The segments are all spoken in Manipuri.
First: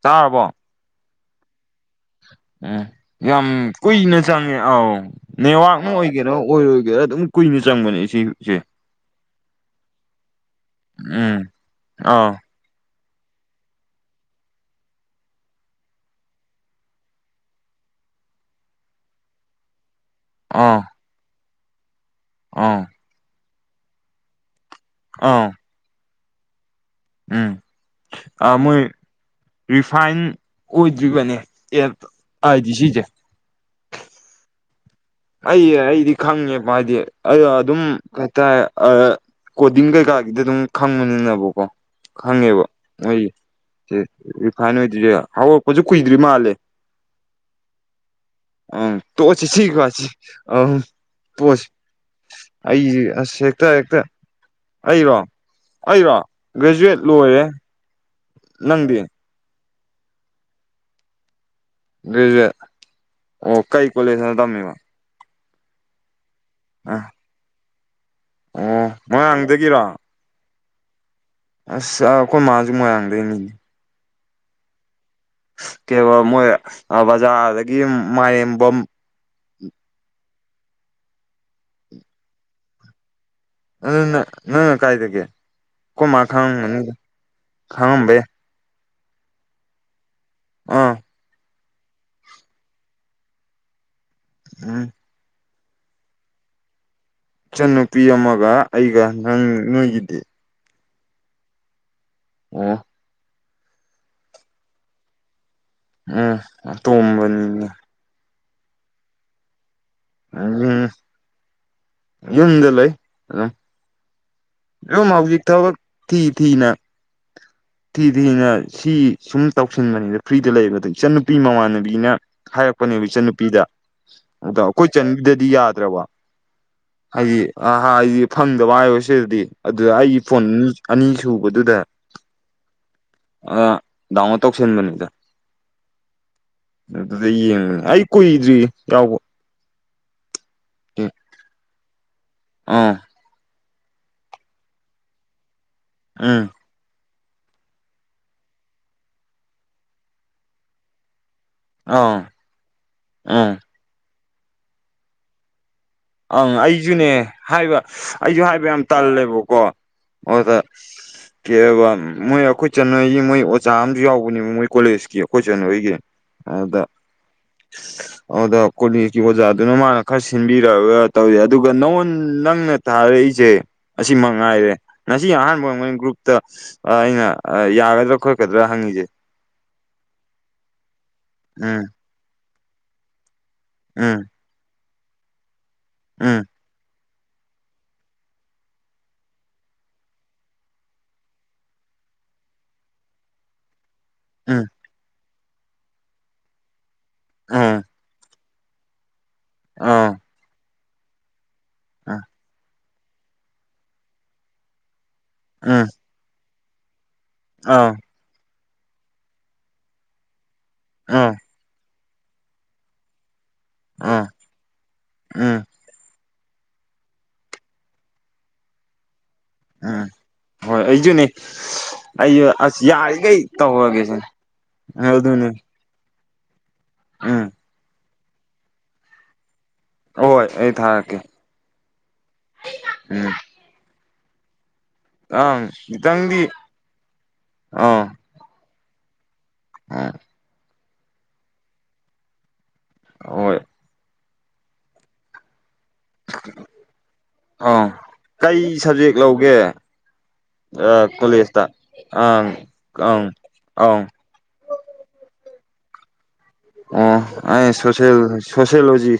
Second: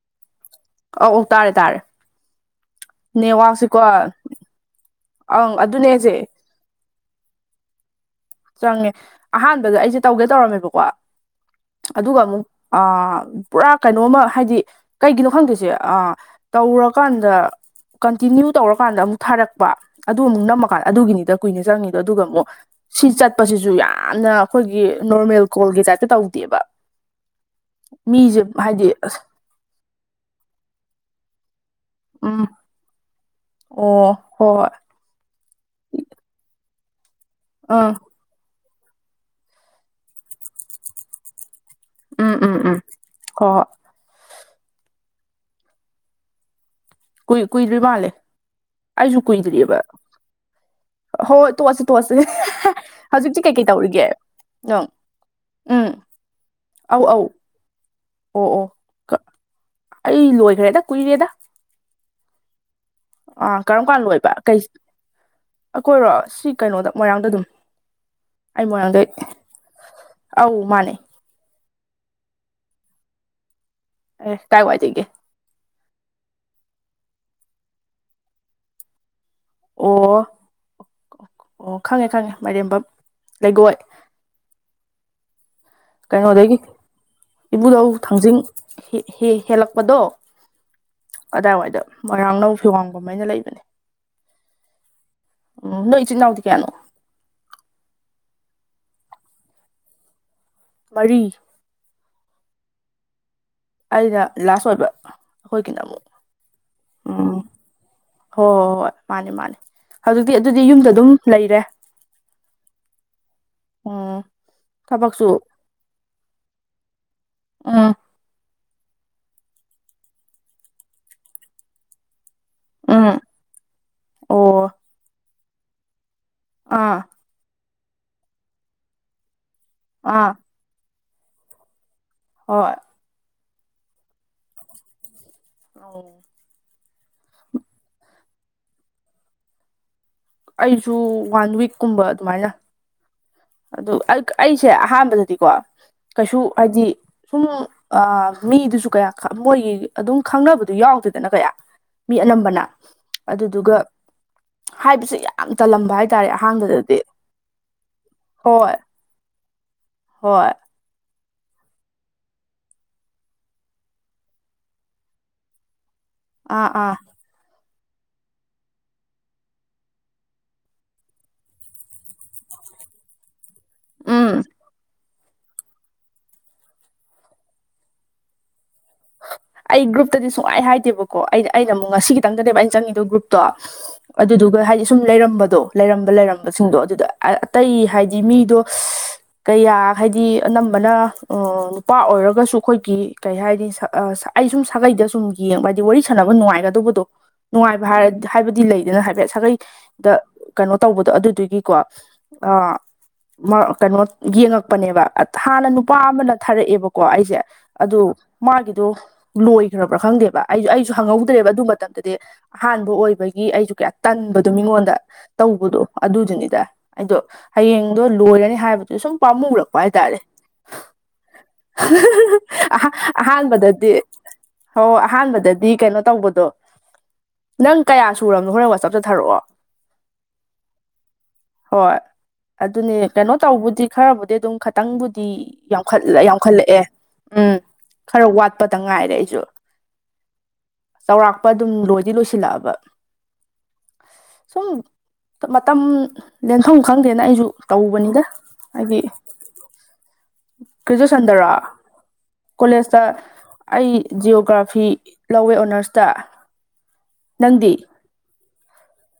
ꯇꯥꯔꯕꯣ ꯑꯧ ꯑꯣ ꯇꯥꯔꯦ ꯇꯥꯔꯦ ꯎꯝ ꯌꯥꯝ ꯅꯦꯠꯋꯥꯛꯁꯤꯀꯣ ꯀꯨꯏꯅ ꯆꯪꯉꯦ ꯑꯥꯎ ꯑꯪ ꯅꯦꯋꯥꯛꯅ ꯑꯗꯨꯅꯦꯁꯦ ꯑꯣꯏꯒꯦꯔꯣ ꯑꯣꯏꯔꯣꯏꯒꯦꯔꯥ ꯑꯗꯨꯝ ꯀꯨꯏꯅ ꯆꯪꯕꯅꯦ ꯁꯤ ꯆꯪꯉꯦ ꯑꯍꯥꯟꯕꯗ ꯑꯩꯁꯦ ꯇꯧꯒꯦ ꯇꯧꯔꯝꯃꯦꯕꯀꯣ ꯎꯝ ꯑꯗꯨꯒ ꯑꯥ ꯑꯃꯨꯛ ꯑ ꯄꯨꯔꯥ ꯀꯩꯅꯣꯝꯃ ꯍꯥꯏꯗꯤ ꯀꯩꯒꯤꯅꯣ ꯈꯪꯗꯦꯁꯦ ꯑꯥ ꯇꯧꯔꯀꯥꯟꯗ ꯀꯟꯇꯤꯅ꯭ꯌꯨ ꯇꯧꯔꯀꯥꯟꯗ ꯑꯃꯨꯛ ꯊꯥꯔꯛꯄ ꯑꯗꯨ ꯑꯃꯨꯛ ꯑꯥ ꯅꯝꯃꯀꯥꯟꯗ ꯑꯗꯨꯒꯤꯅꯤꯗ ꯀꯨꯏꯅ ꯆꯪꯉꯤꯗꯣ ꯑꯗꯨꯒ ꯑꯃꯨꯛ ꯑꯥ ꯁꯤ ꯆꯠꯄꯁꯤꯁꯨ ꯌꯥꯝꯅ ꯑꯩꯈꯣꯏꯒꯤ ꯅꯣꯔꯃꯦꯜ ꯑꯥ ꯀꯣꯜꯒꯤ ꯇꯥꯏꯞꯇ ꯇꯧꯗꯦꯕ ꯃꯤꯁꯦ ꯎꯝ ꯃꯣꯏ ꯍꯥꯏꯗꯤ ꯑꯁ ꯔꯤꯐꯥꯏꯟ ꯑꯣꯏꯗ꯭ꯔꯤꯕꯅꯦ ꯑꯦ ꯎꯝ ꯍꯥꯏꯗꯤ ꯁꯤꯁꯦ ꯑꯣ ꯍꯣꯏ ꯑꯩ ꯑꯩꯗꯤ ꯈꯪꯉꯦ ꯃꯥꯗꯤ ꯑ ꯑꯗꯨꯝ ꯑꯥ ꯀꯩꯇꯥꯔꯦ ꯀꯣꯗꯤꯡ ꯀꯩꯀꯥꯒꯤꯗꯤ ꯑꯗꯨꯝ ꯈꯪꯕꯅꯤꯅꯦꯕꯀꯣ ꯎꯝ ꯎꯝ ꯈꯪꯉꯦꯕ ꯎꯝ ꯅꯣꯏ ꯍꯣꯏ ꯍꯣꯏ ꯔꯤꯐꯥꯏꯟ ꯑꯣꯏꯗ꯭ꯔꯤꯁꯦ ꯍꯧꯔꯛꯄꯁꯨ ꯀꯨꯏꯗ꯭ꯔꯤ ꯃꯥꯜꯂꯦ ꯀꯨꯏ ꯀꯨꯏꯗ꯭ꯔꯤ ꯃꯥꯜꯂꯦ ꯎꯝ ꯑꯩꯁꯨ ꯇꯨ ꯀꯨꯏꯗ꯭ꯔꯤꯑꯕ ꯁꯤꯀꯁꯤ [inaudible] ꯑ ꯍꯣꯏ ꯄꯣꯠꯁꯤ ꯇꯣꯛꯑꯁꯤ ꯇꯣꯛꯑꯁꯤ ꯑꯩꯁ ꯑꯁ ꯍꯧꯖꯤꯛꯇꯤ ꯀꯩꯀꯩ ꯍꯦꯛꯇ ꯍꯦꯛꯇ [inaudible] ꯇꯧꯔꯤꯒꯦ ꯅꯪ ꯑꯩꯔꯣ ꯎꯝ ꯑꯩꯔꯣ ꯒ꯭ꯔꯦꯖꯨꯑꯦꯠ ꯑꯧ ꯑꯧ ꯂꯣꯏꯔꯦ ꯑꯣ ꯅꯪꯗꯤ ꯑꯣ ꯑꯩ ꯂꯣꯏꯈ꯭ꯔꯦꯗ ꯀꯨꯏꯔꯦꯗ ꯖ [inaudible] ꯑꯥ ꯀꯔꯝꯀꯥꯟ ꯂꯣꯏꯕ ꯀꯩ ꯑꯩꯈꯣꯏꯔꯣ ꯁꯤ ꯀꯩꯅꯣꯗ ꯑ ꯃꯣꯏꯔꯥꯡꯗ ꯑꯗꯨꯝ ꯑꯩ ꯑꯣ ꯃꯣꯏꯔꯥꯡꯗꯩ ꯃꯣꯏꯔꯥꯡꯗꯒꯤꯔꯣ ꯑꯥꯎ ꯃꯥꯅꯦ ꯑꯁ ꯑꯩꯈꯣꯏ ꯃꯥꯁꯨ ꯃꯣꯏꯔꯥꯡꯗꯩꯅꯤ ꯑꯦ ꯀꯥꯢ ꯋꯥꯏꯗꯒꯤ ꯀꯩ ꯃꯣꯏ ꯕꯖꯥꯔꯗꯒꯤ ꯃꯥꯂꯦꯝꯕꯝ ꯑꯣ ꯑꯣ ꯈꯪꯉꯦ ꯈꯪꯉꯦ ꯃꯥꯏꯔꯦꯝꯕꯝ ꯂꯩꯒꯣ ꯅꯪꯅ ꯅꯪꯅ ꯀꯥꯏꯗꯒꯤ ꯀꯩꯅꯣꯗꯒꯤ ꯏꯕꯨꯙꯧ ꯈꯪꯉꯝꯕ ꯌꯥꯏ ꯊꯥꯡꯖꯤꯡ ꯍꯦꯜꯂꯛꯄꯗꯣ ꯑꯥ ꯑꯗꯥꯏꯋꯥꯏꯗ ꯃꯣꯏꯔꯥꯡ ꯅꯧ ꯐꯤꯋꯥꯡꯒꯨꯝꯃ ꯍꯥꯏꯅ ꯂꯩꯕꯅꯦ ꯎꯝ ꯎꯝ ꯅꯣꯏ ꯏꯆꯤꯟ ꯏꯅꯥꯎꯗꯤ ꯀꯌꯥꯅꯣ ꯏꯆꯟꯅꯨꯄꯤ ꯑꯃꯒ ꯑꯩꯒ ꯅꯪ ꯅꯣꯏꯒꯤꯗꯤ ꯃꯔꯤ ꯑꯣ ꯑꯩꯅ ꯂꯥꯁ ꯑꯣꯏꯕ ꯑꯩꯈꯣꯢꯒꯤꯅ ꯑꯃꯨꯛ ꯎꯝ ꯎꯝ ꯑꯇꯣꯡꯕꯅꯤꯅꯦ ꯍꯣꯏ ꯍꯣꯏ ꯍꯣꯏ ꯃꯥꯅꯤ ꯃꯥꯅꯤ ꯍꯧꯖꯤꯛꯇꯤ ꯑꯗꯨꯗꯤ ꯎꯝ ꯌꯨꯝꯗ ꯑꯗꯨꯝ ꯂꯩꯔꯦ ꯌꯨꯝꯗ ꯂꯩ ꯑꯗꯨꯝ ꯎꯝ ꯑꯗꯨꯝ ꯊꯕꯛꯁꯨ ꯍꯧꯖꯤꯛ ꯊꯕꯛ ꯊꯤ ꯊꯤꯅ ꯎꯝ ꯁꯤꯗꯤꯅ ꯁꯤ ꯁꯨꯝ ꯇꯧꯁꯤꯟꯕꯅꯤꯗ ꯐ꯭ꯔꯤꯗ ꯂꯩꯕꯗ ꯑꯗꯣ ꯏꯆꯟꯅꯨꯄꯤ ꯃꯃꯥꯟꯅꯕꯤꯅ ꯍꯥꯏꯔꯛꯄꯅꯦꯕ ꯎꯝ ꯏꯆꯟꯅꯨꯄꯤꯗ ꯑꯗ ꯑꯣ ꯑꯩꯈꯣꯏ ꯏꯆꯟꯒꯤꯗꯨꯗꯤ ꯌꯥꯗ꯭ꯔꯕ ꯑꯥ ꯍꯥꯏꯗꯤ ꯑ ꯍꯥꯏꯗꯤ ꯐꯪꯗꯕ ꯍꯥꯏꯌꯣ ꯁꯤꯗꯗꯤ ꯑꯗꯨꯗ ꯑꯩꯒꯤ ꯑꯥ ꯐꯣꯟ ꯑꯅꯤ ꯁꯨꯕꯗꯨꯗ ꯍꯣꯏ ꯑ ꯗꯥꯎꯟꯂꯣꯗ ꯇꯧꯁꯤꯟꯕꯅꯤꯗ ꯑꯣ ꯑꯗꯨꯗ ꯌꯦꯡꯕꯅꯦ ꯑꯩ ꯀꯨꯏꯗ꯭ꯔꯤ ꯌꯥꯎꯕ ꯑꯩꯁꯨ ꯋꯥꯟ ꯋꯤꯛꯀꯨꯝꯕ ꯑꯗꯨꯃꯥꯏꯅ ꯑꯥ ꯑꯗꯨ ꯑꯩꯁꯦ ꯑꯍꯥꯟꯕꯗꯗꯤꯀꯣ ꯀꯩꯁꯨ ꯎꯝ ꯍꯥꯏꯗꯤ ꯁꯨꯝ ꯑ ꯃꯤꯗꯨꯁꯨ ꯀꯌꯥ ꯈ ꯃꯣꯏꯒꯤ ꯑꯗꯨꯝ ꯈꯪꯅꯕꯗꯨ ꯌꯥꯎꯗꯦꯗꯅ ꯀꯌꯥ ꯃꯤ ꯑꯥ ꯑꯅꯝꯕꯅ ꯑꯥ ꯑꯗꯨꯗꯨꯒ ꯍꯥꯏꯕꯁꯨ ꯌꯥꯝ ꯇꯜꯂꯝꯕ ꯍꯥꯏ ꯑꯪ ꯑꯩꯖꯨꯅꯦ ꯍꯥꯏꯕ ꯑꯩꯖꯨ ꯍꯥꯏꯕ ꯍꯣꯏ ꯌꯥꯝ ꯇꯜꯂꯦꯕꯀꯣ ꯑꯗꯨꯗ [inaudible] ꯀꯦꯕ ꯃꯣꯏ ꯑꯩꯈꯣꯏ ꯆꯅꯣꯏꯒꯤ ꯃꯣꯏ ꯑꯣꯖꯥ ꯑꯃꯁꯨ ꯌꯥꯎꯕꯅꯦꯕ ꯃꯣꯏ ꯀꯣꯂꯦꯖꯀꯤ ꯑꯩꯈꯣꯏ ꯆꯅꯣꯏꯒꯤ ꯑꯥ ꯑꯗꯨꯗ ꯑꯥ ꯑꯗꯨꯗ ꯀꯣꯂꯦꯖꯀꯤ ꯑꯣꯖꯥꯗꯨꯅ ꯃꯥꯅ ꯈꯔ ꯁꯤꯟꯕꯤ ꯔꯒ ꯇꯧꯔꯤ ꯑꯗꯨꯒ ꯅꯉꯣꯟ ꯅꯪꯅ ꯊꯥꯔꯛꯏꯁꯦ ꯑꯁꯤ ꯎꯝ ꯃꯉꯥꯏꯔꯦ ꯉꯁꯤ ꯑꯍꯥꯟꯕ ꯑꯣꯏꯔꯝꯒꯅꯤ ꯒ꯭ꯔꯨꯞꯇ ꯑꯩꯅ ꯌꯥꯒꯗ꯭ꯔꯥ ꯈꯣꯠꯀꯗ꯭ꯔꯥ ꯍꯪꯉꯤꯁꯦ ꯑꯩ ꯒ꯭ꯔꯨꯞꯇꯗꯤ ꯁꯨꯡꯍꯥꯏ ꯍꯥꯏꯗꯦꯕꯀꯣ ꯑꯩ ꯑꯩꯅ ꯎꯝ ꯑꯃꯨꯛ ꯉꯁꯤꯒꯤꯇꯪꯗꯅꯦꯕ ꯑꯩꯅ ꯆꯪꯉꯤꯗꯣ ꯒ꯭ꯔꯨꯞꯇꯣ ꯎꯝ ꯑꯗꯨꯗꯨ ꯑ ꯍꯥꯏꯗꯤ ꯁꯨꯝ ꯂꯩꯔꯝꯕꯗꯣ ꯂꯩꯔꯝꯕ ꯎꯝ ꯂꯩꯔꯝꯕꯁꯤꯡꯗꯣ ꯑꯗꯨꯗ ꯑꯇꯩ ꯍꯥꯏꯗꯤ ꯃꯤꯗꯣ ꯀꯌꯥ ꯍꯥꯏꯗꯤ ꯑꯅꯝꯕꯅ ꯑ ꯅꯨꯄꯥ ꯑꯣꯏꯔꯒꯁꯨ ꯑꯩꯈꯣꯏꯒꯤ ꯀꯩ ꯍꯥꯏꯗꯤ ꯁꯛ ꯑ ꯑꯩ ꯁꯨꯝ ꯎꯝ ꯁꯥꯒꯩꯗ ꯁꯨꯝ ꯌꯦꯡꯕ ꯍꯥꯏꯗꯤ ꯋꯥꯔꯤ ꯁꯥꯟꯅꯕ ꯅꯨꯡꯉꯥꯏꯒꯗꯧꯕꯗꯣ ꯎꯝ ꯅꯨꯡꯉꯥꯏꯕ ꯍꯥꯏꯔꯗꯤ ꯍꯥꯏꯕꯗꯤ ꯂꯩꯗꯅ ꯍꯥꯏꯐꯦꯠ ꯁꯥꯒꯩꯗ ꯑꯥ ꯀꯩꯅꯣ ꯇꯧꯕꯗꯣ ꯑꯗꯨꯗꯨꯒꯤꯀꯣ ꯑꯥ ꯃ ꯀꯩꯅꯣ ꯌꯦꯡꯉꯛꯄꯅꯦꯕ ꯍꯥꯟꯅ ꯎꯝ ꯅꯨꯄꯥ ꯑꯃꯅ ꯊꯥꯔꯛꯑꯦꯕꯀꯣ ꯑꯩꯁꯦ ꯑꯥ ꯑꯗꯨ ꯃꯥꯒꯤꯗꯣ ꯂꯣꯏꯈ꯭ꯔꯕ꯭ꯔꯥ ꯈꯪꯗꯦꯕ ꯑꯩꯖꯨ ꯑꯩꯖꯨ ꯑꯥ ꯍꯪꯍꯧꯗ꯭ꯔꯦꯕ ꯑꯗꯨ ꯃꯇꯝꯗꯗꯤ ꯑꯍꯥꯟꯕ ꯑꯣꯏꯕꯒꯤ ꯑꯩꯖꯨ ꯀꯌꯥ ꯑꯥ ꯇꯟꯕꯗꯣ ꯃꯤꯉꯣꯟꯗ ꯎꯝ ꯇꯧꯕꯗꯣ ꯑꯗꯨꯗꯨꯅꯤꯗ ꯑꯩꯗꯣ ꯍꯌꯦꯡꯗꯣ ꯂꯣꯏꯔꯅꯤ ꯍꯥꯏꯕꯗꯨ ꯁꯨꯝ ꯄꯥꯝꯃꯨꯔꯛꯄ ꯄꯥꯥꯏ ꯎꯝ ꯇꯥꯔꯦ ꯍꯣꯏ ꯑꯩꯁꯨꯅꯦ ꯑꯩꯁꯨ [unintelligible] ꯑꯁ ꯑꯍꯥꯟ ꯌꯥꯔꯤꯈꯩ ꯑꯍꯥꯟꯕꯗꯗꯤ ꯇꯧꯔꯒꯦ ꯁꯤꯅꯦ ꯍꯣ ꯑꯗꯨꯅꯦ ꯑꯍꯥꯟꯕꯗꯗꯤ ꯀꯩꯅꯣ ꯇꯧꯕꯗꯣ ꯎꯝ ꯅꯪ ꯀꯌꯥ ꯁꯨꯨꯔꯕꯅꯣ ꯍꯣꯔꯦꯟ ꯋꯥꯆꯞꯇ ꯊꯔꯛꯑꯣ ꯍꯣꯏ ꯑꯩ ꯊꯥꯔꯛꯀꯦ ꯍꯣꯏ ꯑꯗꯨꯅꯦ ꯎꯝ ꯀꯩꯅꯣ ꯇꯧꯕꯗꯤ ꯈꯔꯕꯨꯗꯤ ꯑꯗꯨꯝ ꯈꯇꯪꯕꯨꯗꯤ ꯑꯪ ꯌꯥꯎꯈꯠ ꯈꯤꯇꯪꯗꯤ ꯌꯝꯈꯠꯂꯛꯑꯦ ꯎꯝ ꯑꯥ ꯈꯔ ꯋꯥꯠ ꯈꯤꯇꯪ ꯉꯥꯏꯔꯦ ꯑꯩꯁꯨ [unintelligible] ꯆꯥꯎꯔꯥꯛꯄ ꯑꯗꯨꯝ ꯂꯣꯏꯗꯤ ꯂꯣꯏꯁꯤꯜꯂꯛꯑꯕ ꯍꯣꯏ ꯁꯨꯝ ꯃꯇꯝ ꯂꯦꯟꯐꯝ ꯈꯪꯗꯦꯅꯥ ꯑꯩꯖꯨ ꯑꯥ ꯇꯧꯕꯅꯤꯗ ꯀꯩ ꯍꯥꯏꯗꯤ ꯁꯕꯖꯦꯛ ꯂꯧꯒꯦ ꯒ꯭ꯔꯦꯖꯨꯑꯦꯁꯟꯗꯔꫭ ꯀꯣꯂꯦꯖꯇ ꯑꯪ ꯀꯣꯂꯦꯖꯇꯥ ꯑꯪ ꯑꯩ ꯑꯪ ꯖꯤꯑꯣꯒ꯭ꯔꯥꯐꯤ ꯂꯧꯋꯦ ꯑꯣꯅꯔꯁꯇ ꯑꯣ ꯑꯩ ꯅꯪꯗꯤ ꯁꯣꯁꯤꯑꯦꯜ ꯁꯣꯁꯤꯑꯣꯂꯣꯖꯤ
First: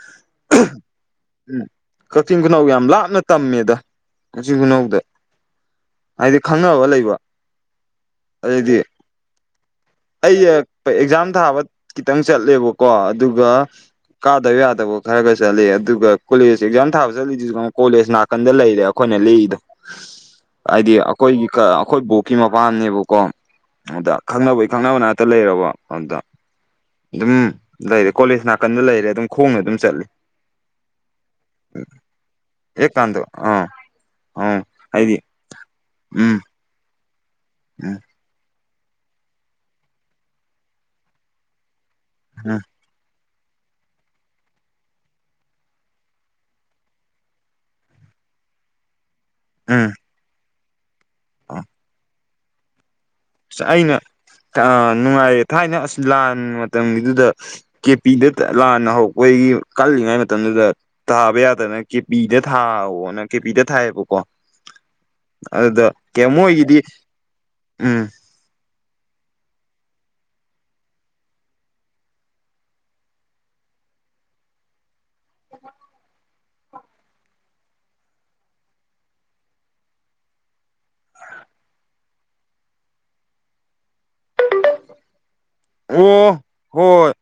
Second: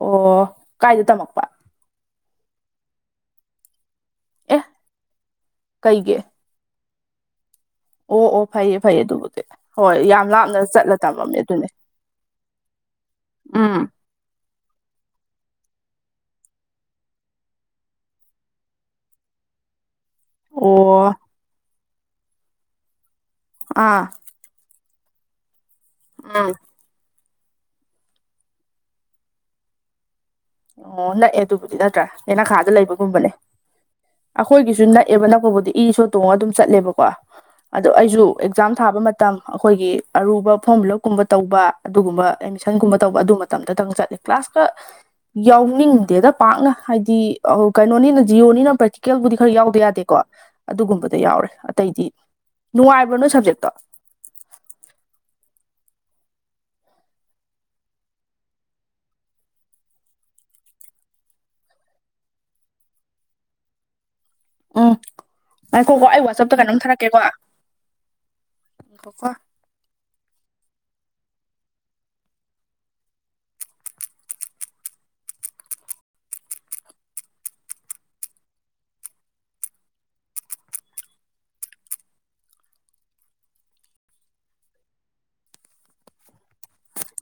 ꯑꯣ [unintelligible] ꯀꯥꯏꯗ ꯇꯝꯃꯛꯄ ꯎꯝ ꯀꯛꯆꯤꯡ ꯈꯨꯅꯧ ꯌꯥꯝ ꯂꯥꯞꯅ ꯇꯝꯃꯦꯗꯥ ꯑꯦ ꯀꯛꯆꯤꯡ ꯈꯨꯅꯧꯗ ꯀꯩꯒꯤ ꯍꯥꯏꯗꯤ ꯈꯪꯅꯕ ꯂꯩꯕ ꯑꯣ ꯑꯣ ꯐꯩꯌꯦ ꯑꯗꯨꯗꯤ ꯐꯩꯌꯦ ꯑꯗꯨꯕꯨꯗꯤ ꯍꯣꯏ ꯌꯥꯝ ꯂꯥꯞꯅꯥ ꯑꯩ ꯆꯠꯂꯒꯥ ꯇꯕꯝ ꯑꯦꯛꯖꯥꯝ ꯊꯥꯕ ꯈꯤꯇꯪ ꯆꯠꯂꯦꯕꯀꯣ ꯑꯗꯨꯒꯥ ꯎꯝ ꯀꯥꯗꯕ ꯌꯥꯗꯕ ꯈꯔꯒꯥ ꯆꯠꯂ‌ꯦ ꯑꯗꯨꯒ ꯀꯣꯂꯦꯖ ꯑꯦꯛꯖꯥꯝ ꯊꯥꯕ ꯆꯠꯂꯤꯁꯤꯁꯨ ꯀꯣꯂꯦꯖ ꯅꯥꯀꯟ ꯅꯥꯀꯟꯗ ꯂꯩꯔꯦ ꯑꯩꯈꯣꯏꯅ ꯂ°ꯏꯗꫭ [inaudible] ꯍꯥꯏꯗꯤ ꯑꯩꯈꯣꯏ ꯑꯩꯈꯣꯏꯒꯤ ꯕꯣꯛꯀꯤ ꯃꯄꯥꯝꯅꯦꯕꯀꯣ ꯑꯥ ꯑꯗꯨꯗꯥ ꯈꯪꯅꯕꯒꯤ ꯈꯪꯅꯕ ꯅꯥꯇ ꯂꯩꯔꯕ ꯑꯗ ꯎꯝꯝ ꯑꯗꯨꯝ ꯂꯩꯔꯦ ꯀꯣꯂꯦꯖ ꯅꯥꯀꯟꯗꯥ ꯂꯩꯔꯦ ꯑꯗꯨꯝ ꯈꯣꯡꯅꯗꯥ ꯑꯗꯨꯝ ꯆꯠꯂꯤ ꯑꯣ ꯅꯛꯑꯦ ꯑꯗꯨꯕꯨꯗꯤ ꯅꯠꯇ꯭ꯔꯥ ꯍꯦ ꯌ‌ꯦꯅꯈꯥꯗ ꯍꯦꯛ ꯀꯥꯟꯗ ꯂꯩꯕꯒꯨꯝꯕꯅꯦ ꯑꯥ ꯑꯥ ꯑꯩꯈꯣꯏꯒꯤꯁꯨ ꯍꯥꯏꯗꯤ ꯅꯛꯑꯦꯕ ꯅꯛꯄꯕꯨꯗꯤ ꯏꯁꯨ ꯏ ꯔꯤꯛ ꯁꫭ ꯇꯣꯡꯉꯒ ꯎꯝ ꯑꯗꯨꯝ ꯆꯠꯂꯦꯕꯀꯣ ꯑꯗꯣ ꯎꯝ ꯑꯩꯁꯨ ꯑꯦꯛꯖꯥꯝ ꯊꯥꯕ ꯃꯇꯝ ꯑꯩꯈꯣꯏꯒꯤ ꯑꯔꯨꯕꯥ ꯐꯣꯔꯝ ꯐꯤꯂꯞꯀꯨꯝꯕ ꯇꯧꯕꯥ ꯑꯗꯨꯒꯨꯝꯕ ꯎꯝ ꯑꯦꯗꯃꯤꯁꯟꯒꯨꯝꯕ ꯇꯧꯕ ꯑꯗꯨ ꯃꯇꯝꯗꯇꯪ ꯆꯠꯂꯦ ꯀ꯭ꯂꯥꯁꯀ ꯌꯥꯎꯅꯤꯡꯗꯦꯗ ꯄꯥꯛꯅ ꯍꯥꯏꯗꯤ ꯀꯩꯅꯣꯅꯤꯅ ꯖꯤꯌꯣꯅꯤꯅ ꯄ꯭ꯔꯦꯛꯇꯤꯀꯦꯜꯕꯨꯗꯤ ꯈꯔ ꯌꯥꯎꯗ ꯎꯝ ꯌꯥꯗꯦꯀꯣ ꯑꯗꯨꯒꯨꯝꯕꯗꯥ ꯌꯥꯎꯔꯦ ꯑꯇꯩꯗꯤ ꯅꯨꯡꯉꯥꯏꯕ꯭ꯔꯥ ꯅꫭꯏ ꯑꯁ ꯑꯩꯅ ꯅꯨꯡꯉꯥꯏ ꯊꯥꯏꯅ ꯑꯥꯁ ꯂꯥꯟ ꯃꯇꯝꯒꯤꯗꯨꯗꯥ ꯀꯦꯄꯤꯗ ꯂꯥꯟꯅ ꯍꯧꯔꯛꯄꯣꯏꯒꯤ ꯀꯜꯂꯤꯉꯩ ꯃꯇꯝꯗꯨꯗꯥ꯫ ꯇꯥꯕ ꯌꯥꯗꯅ ꯀꯦꯄꯤꯗ ꯊꯥꯋꯣꯅ ꯀꯦꯄꯤꯗ ꯊꯥꯏꯌꯦꯕꯀꯣ ꯎꯝ ꯑꯗꯨꯗꯥ ꯉꯥꯏꯈꯣꯀꯣ ꯑꯩ ꯀꯩ ꯋꯥꯆꯞꯇ ꯃꯣꯒꯤꯗꯤ ꯎꯝꯝ ꯉꯥꯏꯈꫭꯀꯣ ꯑꯣꯑꫭ ꯍꯣꯏꯏ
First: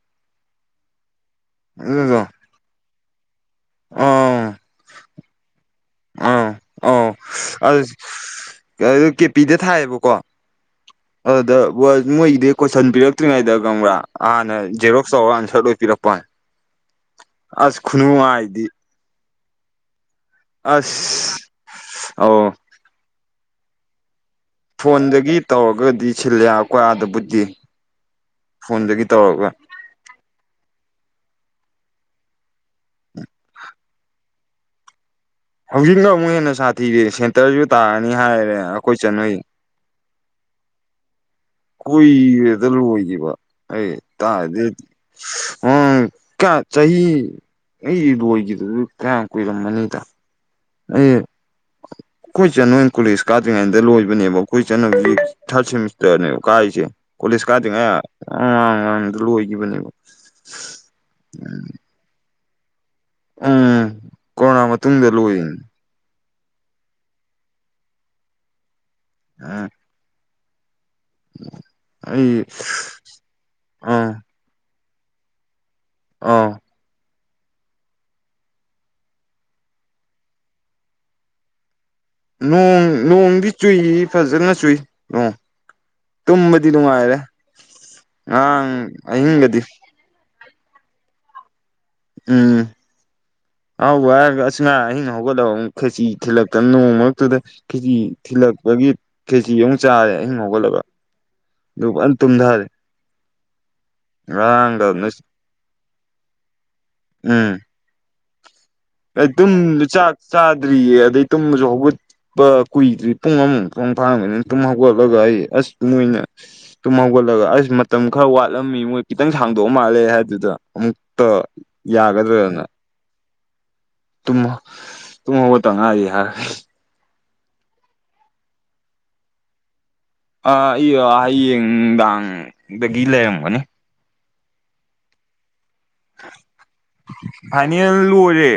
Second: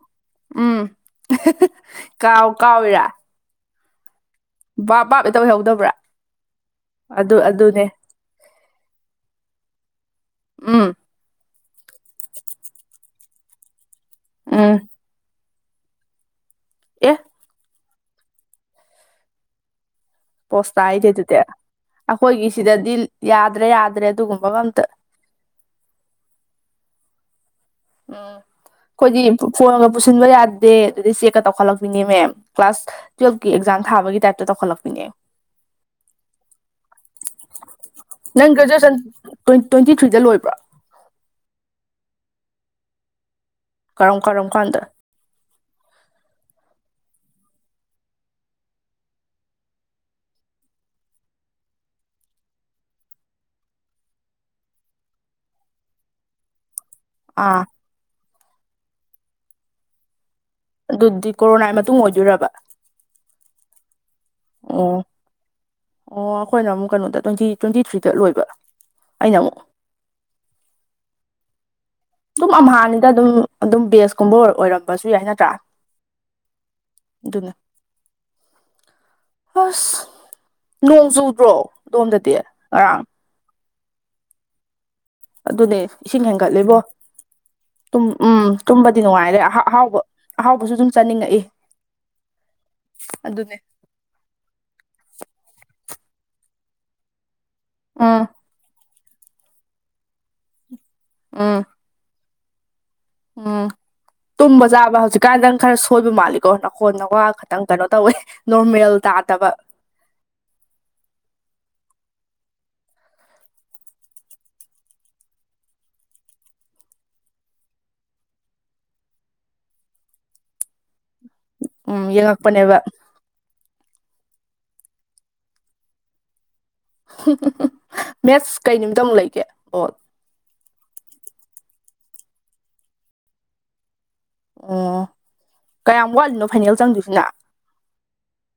ꯎꯝ ꯑꯍ° ꯑꯍ° ꯑꯗꯨꯗꯣ ꯀꯥꯎ ꯀꯥꯎꯏꯔꯥ ꯑꯥ ꯕꯥꯞ ꯕꯥꯞ ꯑꫭꯏꯍꯧꯗꯕ꯭ꯔꯥ ꯑꯥ ꯑꯧ ꯑꯗꯨ ꯑꯗꯨ ꯀꯦꯄꯤꯗ ꯊꯥꯏꯌꯦꯕꯀꯣ ꯎꯝ ꯑꯗꯨꯗꯥ ꯃꯣꯏꯗꯤ ꯀꯣꯏꯁꯟ ꯄꯤꯔꯛꯇ꯭ꯔꯤꯉꯩꯗ ꯈꯪꯕꯔꯥ ꯍꯥꯟꯅ ꯎꯝ ꯖꯔꫭꯛ ꯆꯥꯋꯟ ꯁꯠꯔꫭꯅꯥ ꯄꯤꯔꯛꯄ ꯋꯥꯅꯤ ꯑꯦ ꯑꯁ ꯈꯨꯅꯨꯡꯉꯥꯏꯗꯤ ꯄꯣꯁꯇꯥꯏꯅ° ꯑꯗꯨꯗꯤ ꯑꯁ ꯑꯩꯈꯣꯏꯒꯤ ꯑꯧ ꯁꯤꯗꯗꯤ ꯌꯥꯗ꯭ꯔꯦ ꯌꯥꯗ꯭ꯔꯦ ꯑꯗꯨꯒꯨꯝꯕꯥ ꯑꯃꯇꯥ ꯐꯣꯟꯗꯒꯤ ꯇꯧꯔꯒꯗꯤ ꯁꯤꯜꯂꯦ‌ ꯑꯩꯈ‌ꯣꯏ ꯑꯗꯕꯨꯗꯤ ꯑꯝ ꯑꯩꯈꯣꯏꯗꯤ ꯐꯣꯟꯒ ꯄꯨꯁꯤꯟꯕ ꯌꯥꯗꯦ꯫ ꯑꯗꯒꯤ ꯆꯦꯛꯀ ꯇꯧꯈꯠꯂꯛꯄꯤꯅꯦ ꯃꯦ ꯀ꯭ꯂꯥꯁ ꯇꯨꯋꯦꯜꯞꯀꯤ ꯑꯦꯛꯖꯥꯝ ꯊꯥꯕꯒꯤ ꯇꯥꯏꯞꯇ ꯇꯧꯈꯠꯂꯛꯄꯤꯅꯤ ꯍꯧꯖꯤꯛꯅ ꯑꯃꯨꯛ ꯍꯦꯟꯅ ꯁꯥꯊꯤꯔꯤ ꯁꯦꯟꯇꯔꯁꯨ ꯇꯥꯔꯅꯤ ꯍꯥꯏꯔꯦ ꯑꯩꯈꯣꯏ ꯆꯟꯍ‌ꯣꯏ ꯇꯣꯏꯦꯟꯇꯤ ꯊꯔꯤꯗ ꯂꯣꯏ꯭ꯔꯥꯕꯔ‌ꯣ ꯀꯣꯏꯔꯦꯗ ꯂꯣꯏꯈꯤꯕ ꯑꯩ ꯀꯔꯝ ꯀꯔꯝ ꯀꯥꯟꯗ ꯇꯥꯗꯤꯗꯤ ꯎꯝ ꯀꯌꯥ ꯆꯍꯤ ꯑꯩꯒꯤ ꯂꯣꯏꯈꯤꯗꯁꯨ ꯀꯌꯥꯝ ꯀꯨꯏꯔꯝꯃꯅꯤꯗ ꯑꯩꯅꯥ [inaudible] ꯑꯩꯈꯣꯏ ꯆꯟꯍ‌ꯣꯏꯅꯥ ꯀꯣꯂꯦꯖ ꯀꯥꯗ꯭ꯔꯤꯉꯩꯗ ꯂꯣꯏꯕꯅꯦꯕ ꯑꯩꯈꯣꯏ ꯆꯟ ꯍꯧꯖꯤꯛ ꯊꯥꯔꯠ ꯁꯦꯃꯤꯁꯇꯔꯅꯦꯕ ꯀꯥꯔꯤꯁꯦ ꯀꯣꯂꯦꯖ ꯑꯥ ꯀꯥꯗꯔꯤꯉꯩ ꯑ ꯃꯃꯥꯡꯗ ꯂꯣꯏꯈꯤꯕꯅꯦꯕ ꯑꯗꯨꯗꯤ ꯀꯣꯔꯣꯅꯥꯒꯤ ꯃꯇꯨꯡ ꯑꯣꯏꯗꯣꯏꯔꯕ ꯎꯝ ꯀꯣꯔꯣꯅꯥ ꯑꯣ ꯃꯇꯨꯡꯗ ꯂꯣꯏꯅꯤ ꯑꯣ ꯑꯩꯈꯣꯏꯅꯥ ꯑꯃꯨꯛ ꯀꯩꯅꯣ ꯇ꯭ꯋꯦꯟꯇꯤ ꯇ꯭ꯋꯦꯟꯇꯤ ꯊ꯭ꯔꯤꯗꯥ ꯂꯣꯏꯕ ꯑꯩꯅ ꯑꯃꯨꯛ꯫ ꯑ ꯑꯩ ꯑꯗꯨꯝ ꯑꯥꯝꯍꯥꯅꯤꯗ ꯑꯗꯨꯝ ꯑꯗꯨꯝ ꯑꯥ ꯕꯦꯁꯀꯨꯝꯕ ꯑꯣꯏꯔꯝꯕꯁꯨ ꯌꯥꯏ ꯅꯠꯇ꯭ꯔꯥ ꯑꯥꯎꯎ ꯑꯗꯨꯅꯦ ꯑꯁ ꯅꯣꯡ ꯆꯨꯗ꯭ꯔꯣ ꯑꯗꯣꯝꯗꯗꯤ ꯅꯣꯡ ꯉꯔꯥꯡ ꯅꯣꯡꯗꯤ ꯆꯨꯏ ꯐꯖꯅ ꯆꯨꯏ ꯅꯣꯡ ꯑꯗꯨꯅꯦ ꯏꯁꯤꯡ ꯇꯨꯝꯕꯗꯤ ꯍꯦꯟꯒꯠꯂꯦꯕꯣ ꯅꯨꯡꯉꯥꯏꯔꯦ ꯇꯨꯝ ꯎꯝ ꯉꯔꯥꯡ ꯇꯨꯝꯕꯗꯤ ꯅꯨꯡꯉꯥꯏꯔꯦ ꯑꯍꯤꯡꯒꯗꯤ ꯑꯍꯥꯎꯕ ꯑꯍꯥꯎꯕꯁꯨ ꯑꯁꯨꯝ ꯆꯥꯅꯤꯡꯉꯛꯏ ꯎꯝ ꯑꯗꯨꯅꯦ ꯑꯍꯥꯎꯕ ꯍꯥꯏꯔꯒ ꯑꯁ ꯉꯥ ꯑꯍꯤꯡ ꯍꯧꯒꯠꯂꯒ ꯑꯃꯨꯛ ꯈꯦꯆꯤ ꯊꯤꯜꯂꯛꯇꯅ ꯅꯣꯡꯃ ꯃꯔꯛꯇꯨꯗ ꯀꯦꯖꯤ ꯎꯝ ꯊꯤꯜꯂꯛꯄꯒꯤ ꯀꯦꯖꯤ ꯑꯃꯨꯛ ꯆꯥꯔꯦ ꯑꯍꯤꯡ ꯍꯧꯒꯠꯂꯒ ꯎꯝ ꯑꯗꯨ ꯐꯖꯅꯇꯨꯝꯊꯔꯦ ꯎꯝ ꯇꯨꯝꯕ ꯆꯥꯕ ꯍꯧꯖꯤꯛꯀꯥꯟ ꯅꯪ ꯈꯔ ꯁꯣꯏꯕ ꯃꯥꯜꯂꯤ ꯀꯣ ꯅꯀꯣꯟ ꯅꯀꯋꯥ ꯈꯇꯪ ꯀꯩꯅꯣ ꯇꯧꯋꯦ ꯅꯣꯔꯃꯦꯜ ꯇꯥꯗꯕ ꯇꯨꯝꯗ ꯆꯥꯛ ꯆꯥꯗ꯭ꯔꯤꯌꯦ ꯑꯗꯩ ꯇꯨꯝꯃꯁꯨ ꯍꯧꯒꯠ ꯄꯥ ꯀꯨꯏꯗ꯭ꯔꯤ ꯄꯨꯡ ꯑꯃꯃꯨ ꯇꯪ ꯐꯥꯔꯝꯒꯅꯤ ꯇꯨꯝ ꯍꯧꯒꯠꯂꯒ ꯑꯩ ꯑꯁ ꯃꫭꯏꯅ ꯇꯨꯝ ꯍꯧꯒꯠꯂꯒ ꯑꯁ ꯃꯇꯝ ꯈꯔ ꯋꯥꯠꯂꯝꯃꯤ ꯃꯣꯏ ꯈꯤꯇꯪ ꯁꯥꯡꯗꯣꯛꯑ ꯃꯥꯜꯂꯦ ꯍꯥꯏꯗꯨꯗ ꯑꯃꯨꯛꯇ ꯎꯝ ꯌꯥꯒꯗ꯭ꯔꯗꯅ ꯌꯦꯡꯉꯛꯄꯅꯦꯕ ꯇꯨꯝ ꯇꯨꯝꯍꯧꯒꯇ ꯉꯥꯏꯔꯤ ꯍꯥꯏꯔ ꯍꯨꯝꯝ ꯃꯦꯠꯁ ꯀꯩ ꯅꯨꯃꯤꯇ ꯑꯃꯨꯛ ꯂꯩꯒꯦ ꯑꯣꯑ ꯑꯥ ꯑꯩ ꯍꯌꯦꯡ ꯅꯨꯃꯤꯠꯗꯥꯡꯗꯒꯤ ꯂꯩꯔꯝꯒꯅꯤ꯫ ꯑꫭꯑꫭ ꯐꯥꯏꯅꯦꯜ ꯂꯣꯏꯔꯦ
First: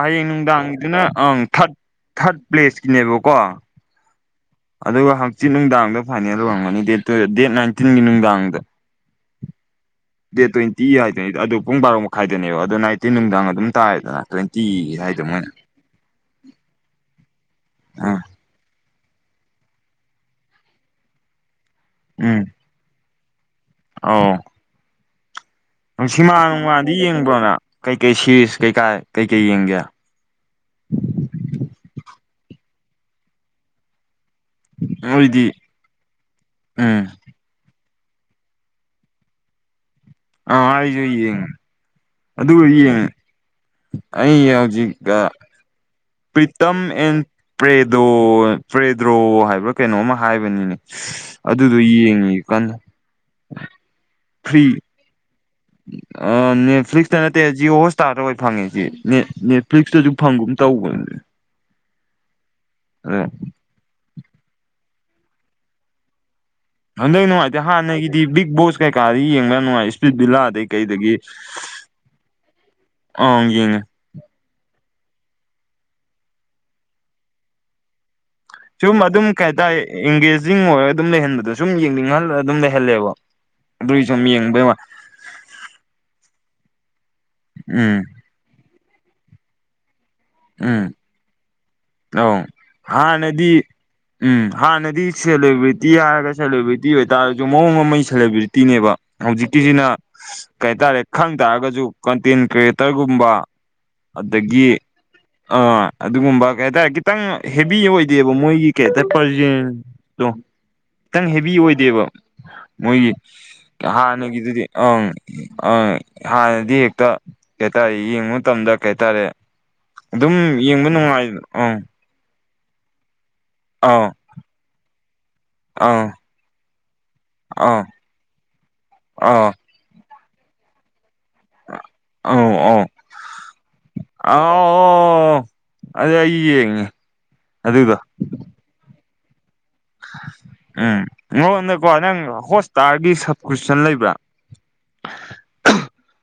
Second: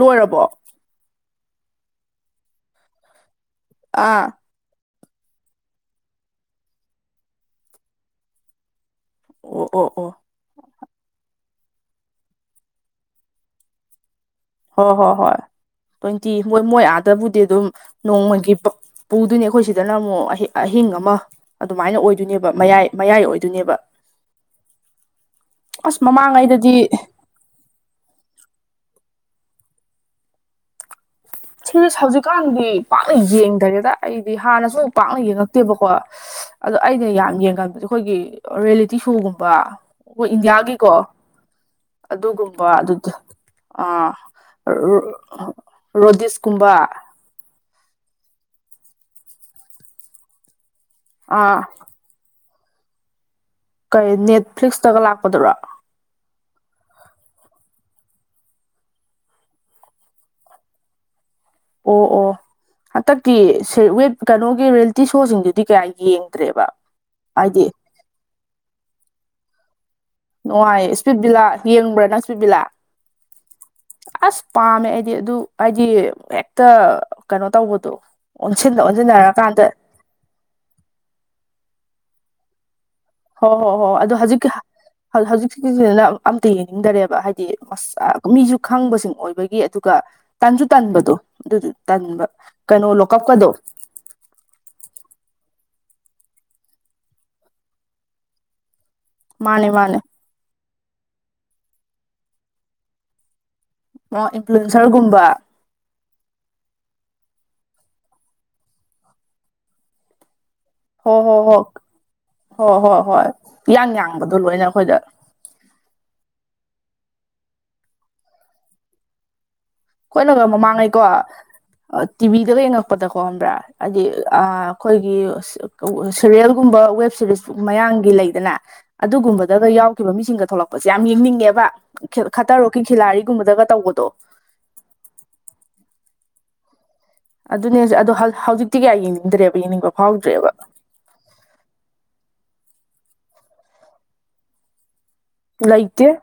ꯍꯌꯦꯡ ꯅꯨꯡꯗꯥꯡ ꯑꯗꯨꯅ ꯑꯪꯑ ꯊꯥꯔꯠ ꯊꯥꯔꯠ ꯄ꯭ꯂꯦꯁꯀꯤꯅꯦꯕꯀꯣ꯫ ꯑꯥꯑꯑ ꯑꯗꯨꯒꯥ ꯍꯪꯆꯤꯠ ꯅꯨꯡꯗꯥꯡꯗ ꯐꯥꯏꯅꯦꯜ ꯑꯣꯏꯔꯝꯒꯅꯤ ꯗꯦꯠ ꯅꯥꯏꯟꯇꯤꯟꯒꯤ ꯅꯨꯡꯗꯥꯡꯗꯥ꯫ ꯑꯣꯑ ꯑꯣ ꯑꯣꯑ ꯗꯦꯠ ꯇ꯭ꯋꯦꯟꯇꯤ ꯍꯥꯏꯗꯨꯅꯤ ꯑꯗꯨ ꯄꯨꯡ ꯕꯥꯔꯣ ꯃꯈꯥꯏꯗꯅꯦꯕ ꯑꯗꫭ ꯅꯥꯏꯇꯤꯟ ꯅꯨꯡꯗꯥꯡ ꯑꯗꯨꯝ ꯇꯥꯔꯦꯗꯅꯥ ꯍꯣꯏ ꯍꯣꯏ ꯍꯣꯏ ꯇ꯭ꯋꯦꯟꯇꯤ ꯃꯣꯏ ꯃꯣꯏ ꯑꯥꯗꯥꯕꯨꯗꯤ ꯑꯗꯨꯝ ꯑꯥ ꯅꯣꯡꯃꯒꯤ ꯄꯛ ꯄꯨꯗꫭꯏꯅꯤ ꯑꯩꯈꯣꯏ ꯁꯤꯗꯅ ꯑꯃꯨꯛ ꯑꯍꯤꯡ ꯑꯃ ꯑꯗꯨꯃꯥꯏꯅ ꯎꯝ ꯑꯣꯏꯗꯣꯏꯅꯦꯕ ꯃꯌꯥꯏ ꯃꯌꯥꯏ ꯑꯣꯏꯗꯣꯏꯅꯦꯕꯥ꯫ ꯑꯧ ꯁꯤꯃ ꯃꯃꯥꯡꯉꯩꯗꯗꯤ ꯅꯨꯡꯃꯥꯟꯗꯤ ꯌꯦꯡꯕ꯭ꯔꯣꯅ ꯀꯩꯀꯩ ꯁꯤꯔꯤꯁ ꯀꯩꯀꯥ ꯀꯩꯀꯩ ꯌꯦꯡꯒꯦ ꯁꯤꯁ ꯍꯧꯖꯤꯛꯀꯥꯟꯗꯤ ꯄꯥꯛꯅ ꯌꯦꯡꯗꯔꯦꯗ ꯑꯩꯗꯤ ꯍꯥꯟꯅꯁꯨ ꯄꯥꯛꯅ ꯅꯣꯏꯗꯤ ꯌꯦꯡꯉꯛꯇꯦꯕꯀꯣ ꯑꯗꯣ ꯎꯝ ꯑꯩꯅ ꯌꯥꯝꯅ ꯌꯦꯡꯒꯟꯕꯗꫭ ꯑꯩꯈꯣꯏꯒꯤ ꯔꯤꯌꯦꯂꯤꯇꯤ ꯁꯣꯒꯨꯝꯕ ꯑꯩꯈꯣꯏ ꯑ ꯏꯟꯗꯤꯌꯥꯒꯤꯀꯣ ꯑꯩꯁꯨ ꯌ‌ꯦꯡ ꯑꯗꯨꯕꯨ ꯑꯗꯨꯒꯨꯝꯕ ꯑꯗꯨ ꯌꯦꯡꯉ ꯑꯩ ꯍꯧꯖꯤꯛꯀ ꯔ‌ꯣꯠ ꯄ꯭ꯔꯤꯇꯝ ꯑꯦꯟ ꯄ꯭ꯔꯦꯗꯣ ꯄ꯭ꯔꯦꯗ꯭ꯔꯣ ꯍꯥꯏꯕꯔ ꯀꯩꯅꯣꯝ ꯑꯃ ꯍꯥꯏꯕꯅꯤꯅꯦ ꯑꯥ ꯑꯗꯨꯗꯣ ꯌꯦꯡꯉꯤ ꯀꯥꯟꯅ ꯀꯩ ꯅꯦꯠꯐ꯭ꯂꯤꯛꯁꯇꯒ ꯂꯥꯛꯄꯗꯨꯔꯥ ꯑꯥ ꯅꯦꯠꯐ꯭ꯂꯤꯛꯁꯇ ꯅꯠꯇꯦ ꯖꯤꯌꯑꯣ ꯍꯣꯠꯁꯇꯥꯔꯗ ꯑꯣꯏ ꯐꯪꯉꯦꯁꯤ ꯅꯦꯠꯐ꯭ꯂꯤꯛꯁꯇꯁꯨ ꯐꯪꯒꯨꯝ ꯇꯧꯕꯅꯤꯅꯦ ꯑꯣ ꯑꯣ ꯍꯟꯗꯛꯇꯤ ꯁꯤ‌ ꯋꯦꯠ ꯀꯩꯅꯣꯒꯤ ꯔꯤꯌꯦꯜꯇꯤ ꯁꯣꯁꯤꯡꯗꯨꯗꯤ ꯀꯌꯥ ꯌꯦꯡꯗ꯭ꯔꯦꯕ ꯍꯟꯗꯛ ꯅꯨꯡꯉꯥꯏꯇꯦ ꯍꯥꯏꯗꯤ ꯍꯥꯟꯅꯒꯤꯗꯤ ꯕꯤꯛ ꯕꯣꯁ ꯀꯩꯀꯥꯗꯤ ꯌꯦꯡꯕ ꯌꯥꯝ ꯅꯨꯡꯉꯥꯏ ꯁꯤ ꯕꯤꯜꯂꯥꯗꯩ ꯅꯨꯡꯉꯥꯏ ꯀꯩꯗꯒꯤ ꯏꯁꯄꯤꯠ ꯕꯤꯂꯥ ꯌꯦꯡꯕ꯭ꯔꯥ ꯅꯪ ꯏꯁꯄꯤꯠ ꯕꯤꯂꯥ ꯑꯪ ꯌꯦꯡꯉꯦ ꯑꯁ ꯄꯥꯝꯃꯦ ꯑꯩꯗꯤ ꯑꯗꯨ ꯍꯥꯏꯗꯤ ꯍꯦꯛꯇ ꯀꯩꯅꯣ ꯇꯧꯕꯗꯣ ꯑꯣꯟꯁꯤꯟ ꯁꯨꯝ ꯑꯗꯨꯝ ꯀꯩ ꯑꯣꯟꯁꯤꯟꯅꯔꯀꯥꯟꯗ ꯍꯥꯏꯇꯥꯔꯦ ꯑꯦꯡꯒꯦꯖꯤꯡ ꯑꯣꯏꯔꯒ ꯑꯗꯨꯝ ꯂꯩꯍꯟꯕꯗꯣ ꯁꯨꯝ ꯌꯦꯡꯅꯤꯡꯍꯜꯂ ꯑꯗꯨꯝ ꯂꯩꯍꯜꯂꯦꯕ ꯍꯣꯏ ꯍꯣꯏ ꯍꯣꯏ ꯍꯣꯏ ꯑꯗꯨꯒꯤ ꯑꯗꯣ ꯁꯨꯝ ꯍꯧꯖꯤꯛꯀꯤ ꯌꯦꯡꯕꯩ ꯋꯥ ꯍꯧꯖꯤꯛ ꯍꯧꯖꯤꯛꯁꯤꯅ ꯑꯝꯇ ꯌꯦꯡꯅꯤꯡꯗꯔꯦꯕ ꯍꯥꯏꯗꯤ ꯎꯝ ꯃꯁꯥ ꯃꯤꯁꯨ ꯈꯪꯕꯁꯤꯡ ꯑꯣꯏꯕꯒꯤ ꯑꯗꯨꯒ ꯇꯟꯁꯨ ꯎꯝ ꯇꯟꯥꯟꯕꯗꯣ ꯑꯗꯨꯗꯨ ꯇꯟꯕ ꯑꯧ ꯀꯩꯅꯣ ꯂꯣꯀꯞꯀꯗꯣ ꯍꯥꯟꯅꯗꯤ ꯎꯝ ꯍꯥꯟꯅꯗꯤ ꯁꯦꯂꯦꯕ꯭ꯔꯤꯇꯤ ꯍꯥꯏꯔꯒ ꯁꯦꯂꯦꯕ꯭ꯔꯤꯇꯤ ꯑꯣꯏꯇꯥꯔꯁꯨ ꯃꯑꯣꯡ ꯑꯃꯒꯤ ꯁꯦꯂꯦꯕ꯭ꯔꯤꯇꯤꯅꯦꯕ ꯃꯥꯅꯦ ꯍꯧꯖꯤꯛꯀꯤꯁꯤꯅ ꯃꯥꯅꯦ ꯀꯩ ꯍꯥꯏꯇꯥꯔꯦ ꯈꯪ ꯇꯥꯔꯒꯁꯨ ꯀꯟꯇꯦꯟ ꯀ꯭ꯔꯤꯌꯦꯇꯔꯒꯨꯝꯕ ꯑꯗꯒꯤ ꯀꯒꯨꯝꯕ ꯑꯥ ꯑꯗꯨꯒꯨꯝꯕ ꯀꯩ ꯍꯥꯏꯇꯥꯔꯦ ꯈꯤꯇꯪ ꯍꯦꯕꯤ ꯑꯣꯏꯗꯦꯕ ꯃꯣꯏꯒꯤ ꯀꯩ ꯍꯥꯏꯇꯥꯔꯦ ꯇꯣ ꯍꯣ ꯈꯤꯇꯪ ꯍꯣ ꯍꯦꯕꯤ ꯍꯣ ꯑꯣꯏꯗꯦꯕ ꯍꯣꯏ ꯍꯣꯏ ꯃꯣꯏꯒꯤ ꯍꯣꯏ ꯏꯌꯥꯡ ꯌꯥꯡꯕꯗꯣ ꯍꯥꯟꯅꯒꯤꯗꯨꯗꯤ ꯂꯣꯏꯅ ꯑꯩꯈꯣꯏꯗ ꯑꯪ ꯑ ꯍꯥꯟꯅꯗꯤ ꯍꯦꯛꯇ ꯀꯩ ꯍꯥꯏꯇꯥꯔꯦ ꯌꯦꯡꯕ ꯃꯇꯝꯗ ꯀꯩ ꯍꯥꯏꯇꯥꯔꯦ ꯑꯗꯨꯝ ꯀꯣꯣꯏꯅꯒ ꯌꯦꯡꯕ ꯃꯃꯥꯡꯉꯩꯀꯣ ꯅꯨꯡꯉꯥꯏ ꯑꯪ ꯇꯤꯚꯤꯗꯒ ꯌꯦꯡꯉꯛꯄꯗꯀꯣ ꯍꯕ꯭ꯔꯥ ꯍꯥꯏꯗꯤ ꯑꯥꯎ ꯑꯩꯈꯣꯏꯒꯤ ꯑꯪ ꯁꯦꯔꯤꯌꯦꯜꯒꯨꯝꯕ ꯋꯦꯕ ꯁꯦꯔꯤꯁ ꯑꯪ ꯃꯌꯥꯒꯤ ꯂꯩꯗꯅ ꯑꯥ ꯑꯗꯨꯒꯨꯝꯕꯗꯒ ꯌꯥꯎ ꯊꯣꯛꯈꯤꯕ ꯃꯤꯁꯤꯡꯒ ꯊꯣꯛꯂꯛꯄꯁꯦ ꯌꯥꯝ ꯌꯦꯡꯅꯤꯡꯉꯦꯕ ꯈꯠꯇꯔꯣꯀꯤ ꯈꯦꯂꯥꯔꯤꯒꯨꯝꯕꯗꯒ ꯇꯧꯕꯗꯣ ꯑ ꯑꯣ ꯑꯗꯨ ꯑꯩ ꯌꯦꯡꯉꯦ ꯑꯗꯨꯅꯦꯁ ꯑꯗꯨꯗꯣ ꯑꯗꯣ ꯍꯧꯖꯤꯛꯇꯤ ꯀꯌꯥ ꯌꯦꯡꯅꯤꯡꯗ꯭ꯔꯦꯕ ꯌꯦꯡꯅꯤꯡꯕ ꯐꯥꯎꯗ꯭ꯔꯦꯕ ꯎꯝ ꯑꯩꯉꯣꯟꯗꯀꯣ ꯅꯪ ꯍꯣꯁꯄꯤꯇꯥꯜꯒꯤ ꯁꯞꯀ꯭ꯔꯤꯞꯁꯟ ꯂꯩꯕ꯭ꯔꯥ ꯂꯩꯇꯦ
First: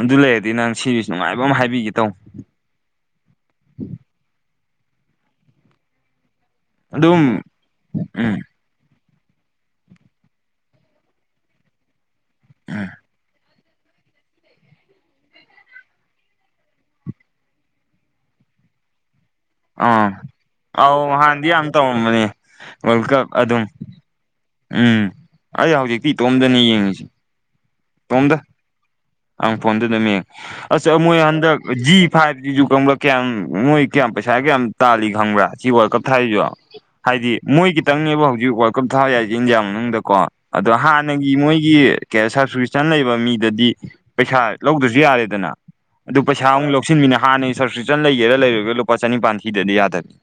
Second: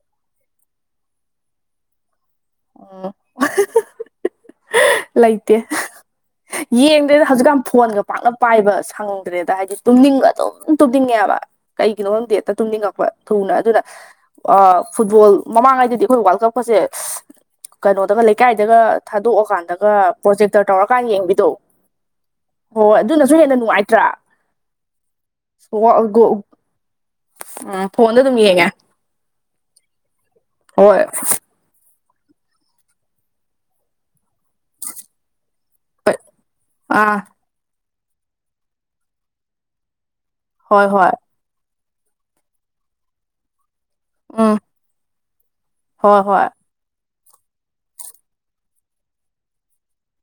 ꯑꯗꯨ ꯂꯩꯔꯗꯤ ꯅꯪ ꯁꯤꯔꯤꯁꯨ ꯅꯨꯡꯉꯥꯏꯕ ꯑꯃ ꯍꯥꯏꯕꯤꯒꯦ ꯇꯧ ꯑꯣ ꯂꯩꯇꯦ ꯑꯗꯨꯝ ꯌꯦꯡꯗ꯭ꯔꯦꯗ ꯍꯧꯖꯤꯛꯀꯥꯟ ꯐꯣꯟꯒ ꯄꯥꯛꯅ ꯎꯝ ꯄꯥꯏꯕ ꯁꯪꯗ꯭ꯔꯦꯗ ꯍꯥꯏꯗꯤ ꯇꯨꯝꯅꯤꯡꯕ ꯑꯗꯨꯝ ꯇꯨꯝꯅꯤꯡꯉꯦꯕ ꯀꯩꯒꯤꯅꯣ ꯗꯦꯠꯇ ꯎꯝ ꯇꯨꯝꯅꯤꯡꯉꯛꯄ ꯊꯨꯅ ꯑꯗꯨꯅ ꯑ ꯐꯨꯠꯕꯣꯜ ꯃꯃꯥꯡꯉꯩꯗꯗꯤ ꯑꯩꯈꯣꯏ ꯋꯥꯔꯜ ꯀꯞꯄꯁꯦ ꯀꯩꯅꯣꯗꯒ ꯂꯩꯀꯥꯏꯗꯒ ꯊꯥꯗꯣꯛꯑꯀꯥꯟꯗ ꯑꯗꯨꯒ ꯑꯥ ꯄ꯭ꯔꯣꯖꯦꯛꯇꯔ ꯑꯧ ꯇꯧꯔꯀꯥꯟ ꯌꯦꯡꯕꯤꯗꯣ ꯍꯥꯟꯅꯗꯤ ꯌꯥꯝ ꯇꯧꯔꯝꯕꯅꯦ ꯍꯣꯏ ꯍꯣꯏ ꯋꯥꯔꯜ ꯀꯞ ꯑꯗꯨꯅꯁꯨ ꯍꯦꯟꯅ ꯑꯗꯨꯝ ꯅꯨꯡꯉꯥꯏꯇ꯭ꯔꯥ ꯎꯝ ꯑꯩ ꯍꯧꯖꯤꯛꯇꯤ ꯏꯇꯣꯝꯗꯅꯤ ꯌꯦꯡꯉꯁꯤ ꯎꯝ ꯐꯣꯟꯗ ꯑꯗꯨꯝ ꯌꯦꯡꯉꯦ ꯑꯪ ꯐꯣꯟꯗꯨꯗꯝꯃꯤꯡ ꯑ ꯍꯣꯏ ꯃꯣꯏ ꯍꯟꯗꯛ ꯖꯤ ꯐꯥꯏꯚꯇꯁꯨ ꯀꯪꯕ꯭ꯔꯥ ꯀꯌꯥꯝ ꯅꯣꯏ ꯀꯌꯥꯝ ꯄꯩꯁꯥ ꯀꯌꯥꯝ ꯇꯥꯜꯂꯤ ꯈꯪꯕ꯭ꯔꯥ ꯁꯤ ꯋꯥꯔꯜ ꯀꯞ ꯍꯣꯏ ꯊꯥꯔꯤꯁꯨ ꯑꯥ ꯍꯥꯏꯗꯤ ꯃꯣꯏ ꯈꯤꯇꯪꯅꯦꯕ ꯍꯧꯖꯤꯛ ꯋꯥꯔꯜ ꯀꯞ ꯊꯥ ꯌꯥꯏꯁꯦ ꯏꯟꯗꯤꯌꯥ ꯃꯅꯨꯡꯗꯀꯣ ꯑꯗꯣ ꯍꯣꯏ ꯍꯣꯏ ꯍꯥꯟꯅꯒꯤ ꯃꯣꯏꯒꯤ ꯀ ꯁꯞꯕꯁꯤꯀ꯭ꯔꯤꯁꯟ ꯂꯩꯕ ꯃꯤꯗꯗꯤ ꯄꯩꯁꯥ ꯎꯝ ꯂꯧꯗ꯭ꯔꯁꯨ ꯌꯥꯔꯦꯗꯅ ꯑꯗꯨ ꯍꯣꯏ ꯍꯣꯏ ꯄꯩꯁꯥ ꯑꯃꯨꯛ ꯂꯧ ꯂꯧꯁꯤꯟꯃꯤꯅꯦ ꯍꯥꯟꯅ ꯁꯁꯀꯔꯤꯞꯁꯟ ꯂꯩꯒꯦꯔꯥ ꯂꯩꯔꯒ ꯂꯨꯄꯥ ꯆꯅꯤꯄꯥꯥꯟ ꯊꯤꯗꯗꯤ ꯌꯥꯗꯕꯅꯤ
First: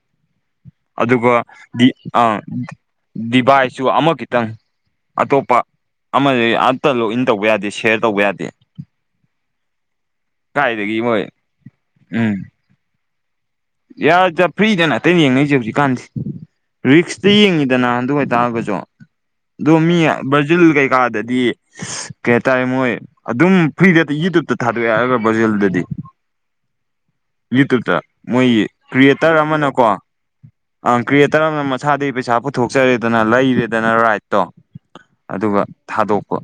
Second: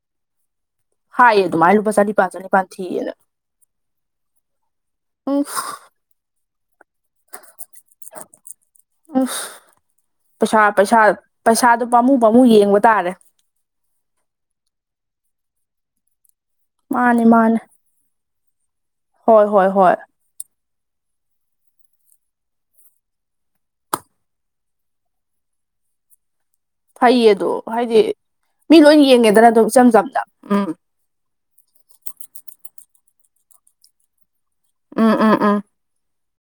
ꯑꯗꯨꯒ ꯍꯥꯏꯌꯦ ꯑꯗꯨꯃꯥꯏꯅ ꯂꯨꯄꯥ ꯑ ꯆꯅꯤꯄꯥꯟ ꯆꯅꯤꯄꯥꯟ ꯊꯤꯌꯦꯅ ꯗꯤꯚ ꯁꯨ ꯑꯃ ꯈꯤꯇꯪ ꯎꯝ ꯑꯇꯣꯞꯄ ꯑꯃ ꯑꯇ ꯂꯣꯛ ꯏꯟ ꯇꯧꯕ ꯌꯥꯗꯦ ꯁꯦꯌꯔ ꯇꯧꯕ ꯌꯥꯗꯦ ꯎꯝ ꯄꯩꯁꯥ ꯄꯩꯁꯥ ꯀꯥꯏꯗꯒꯤ ꯃꯣꯏ ꯄꯩꯁꯥꯗꯨꯣ ꯄꯥꯝꯃꯨ ꯎꯝ ꯄꯥꯝꯃꯨ ꯌꯦꯡꯕ ꯇꯥꯔꯦ ꯌꯥ ꯐ꯭ꯔꯤꯗꯅ ꯑꯇꯩꯩꯅ ꯌꯦꯡꯅꯩꯁꯦ ꯍꯧꯖꯤꯛꯀꯥꯟꯁꯦ ꯃꯥꯅꯤ ꯔꯤꯛꯁꯇ ꯃꯥꯅꯤ ꯌꯦꯡꯉꯤꯗꯅ ꯑꯗꯨ ꯑꯣꯏꯇꯥꯔꯒꯁꯨ ꯍꯣꯏ ꯍꯣꯏ ꯑꯗꯣ ꯍꯣꯏ ꯃꯤ ꯕ꯭ꯔꯥꯖꯤꯜ ꯀꯩꯀꯥꯗꯗꯤ ꯀꯩ ꯍꯥꯏꯇꯥꯔꯦ ꯃꯣꯏ ꯑꯗꯨꯝ ꯐ꯭ꯔꯤꯗꯦꯇ ꯌꯨꯇꯌꯨꯕꯇ ꯊꯥꯗꯣꯛꯦꯒ ꯕ꯭ꯔꯖꯦꯜꯗꯗꯤ ꯐꯩꯌꯦ ꯑꯗꯣ ꯍꯥꯏꯗꯤ ꯃꯣꯏꯒꯤ ꯃꯤ ꯂꯣꯏꯅ ꯀ꯭ꯔꯤꯌꯦꯇꯔ ꯌꯦꯡꯒꯦꯗꯅ ꯑꯗꯨꯝ ꯏꯆꯝ ꯑꯃꯅꯀꯣ ꯆꯝꯅ ꯎꯝ ꯑꯪ ꯀ꯭ꯔꯤꯌꯦꯇꯔ ꯑꯃꯅ ꯃꯁꯥꯗꯒꯤ ꯄꯩꯁꯥ ꯄꯨꯊꯣꯛꯆꯔꯦꯗꯅ ꯂꯩꯔꯦꯗꯅ ꯔꯥꯏꯠꯇꯣ ꯎꯝ ꯎꯝ ꯎꯝ ꯑꯗꯨꯒ ꯊꯥꯗꯣꯛꯄ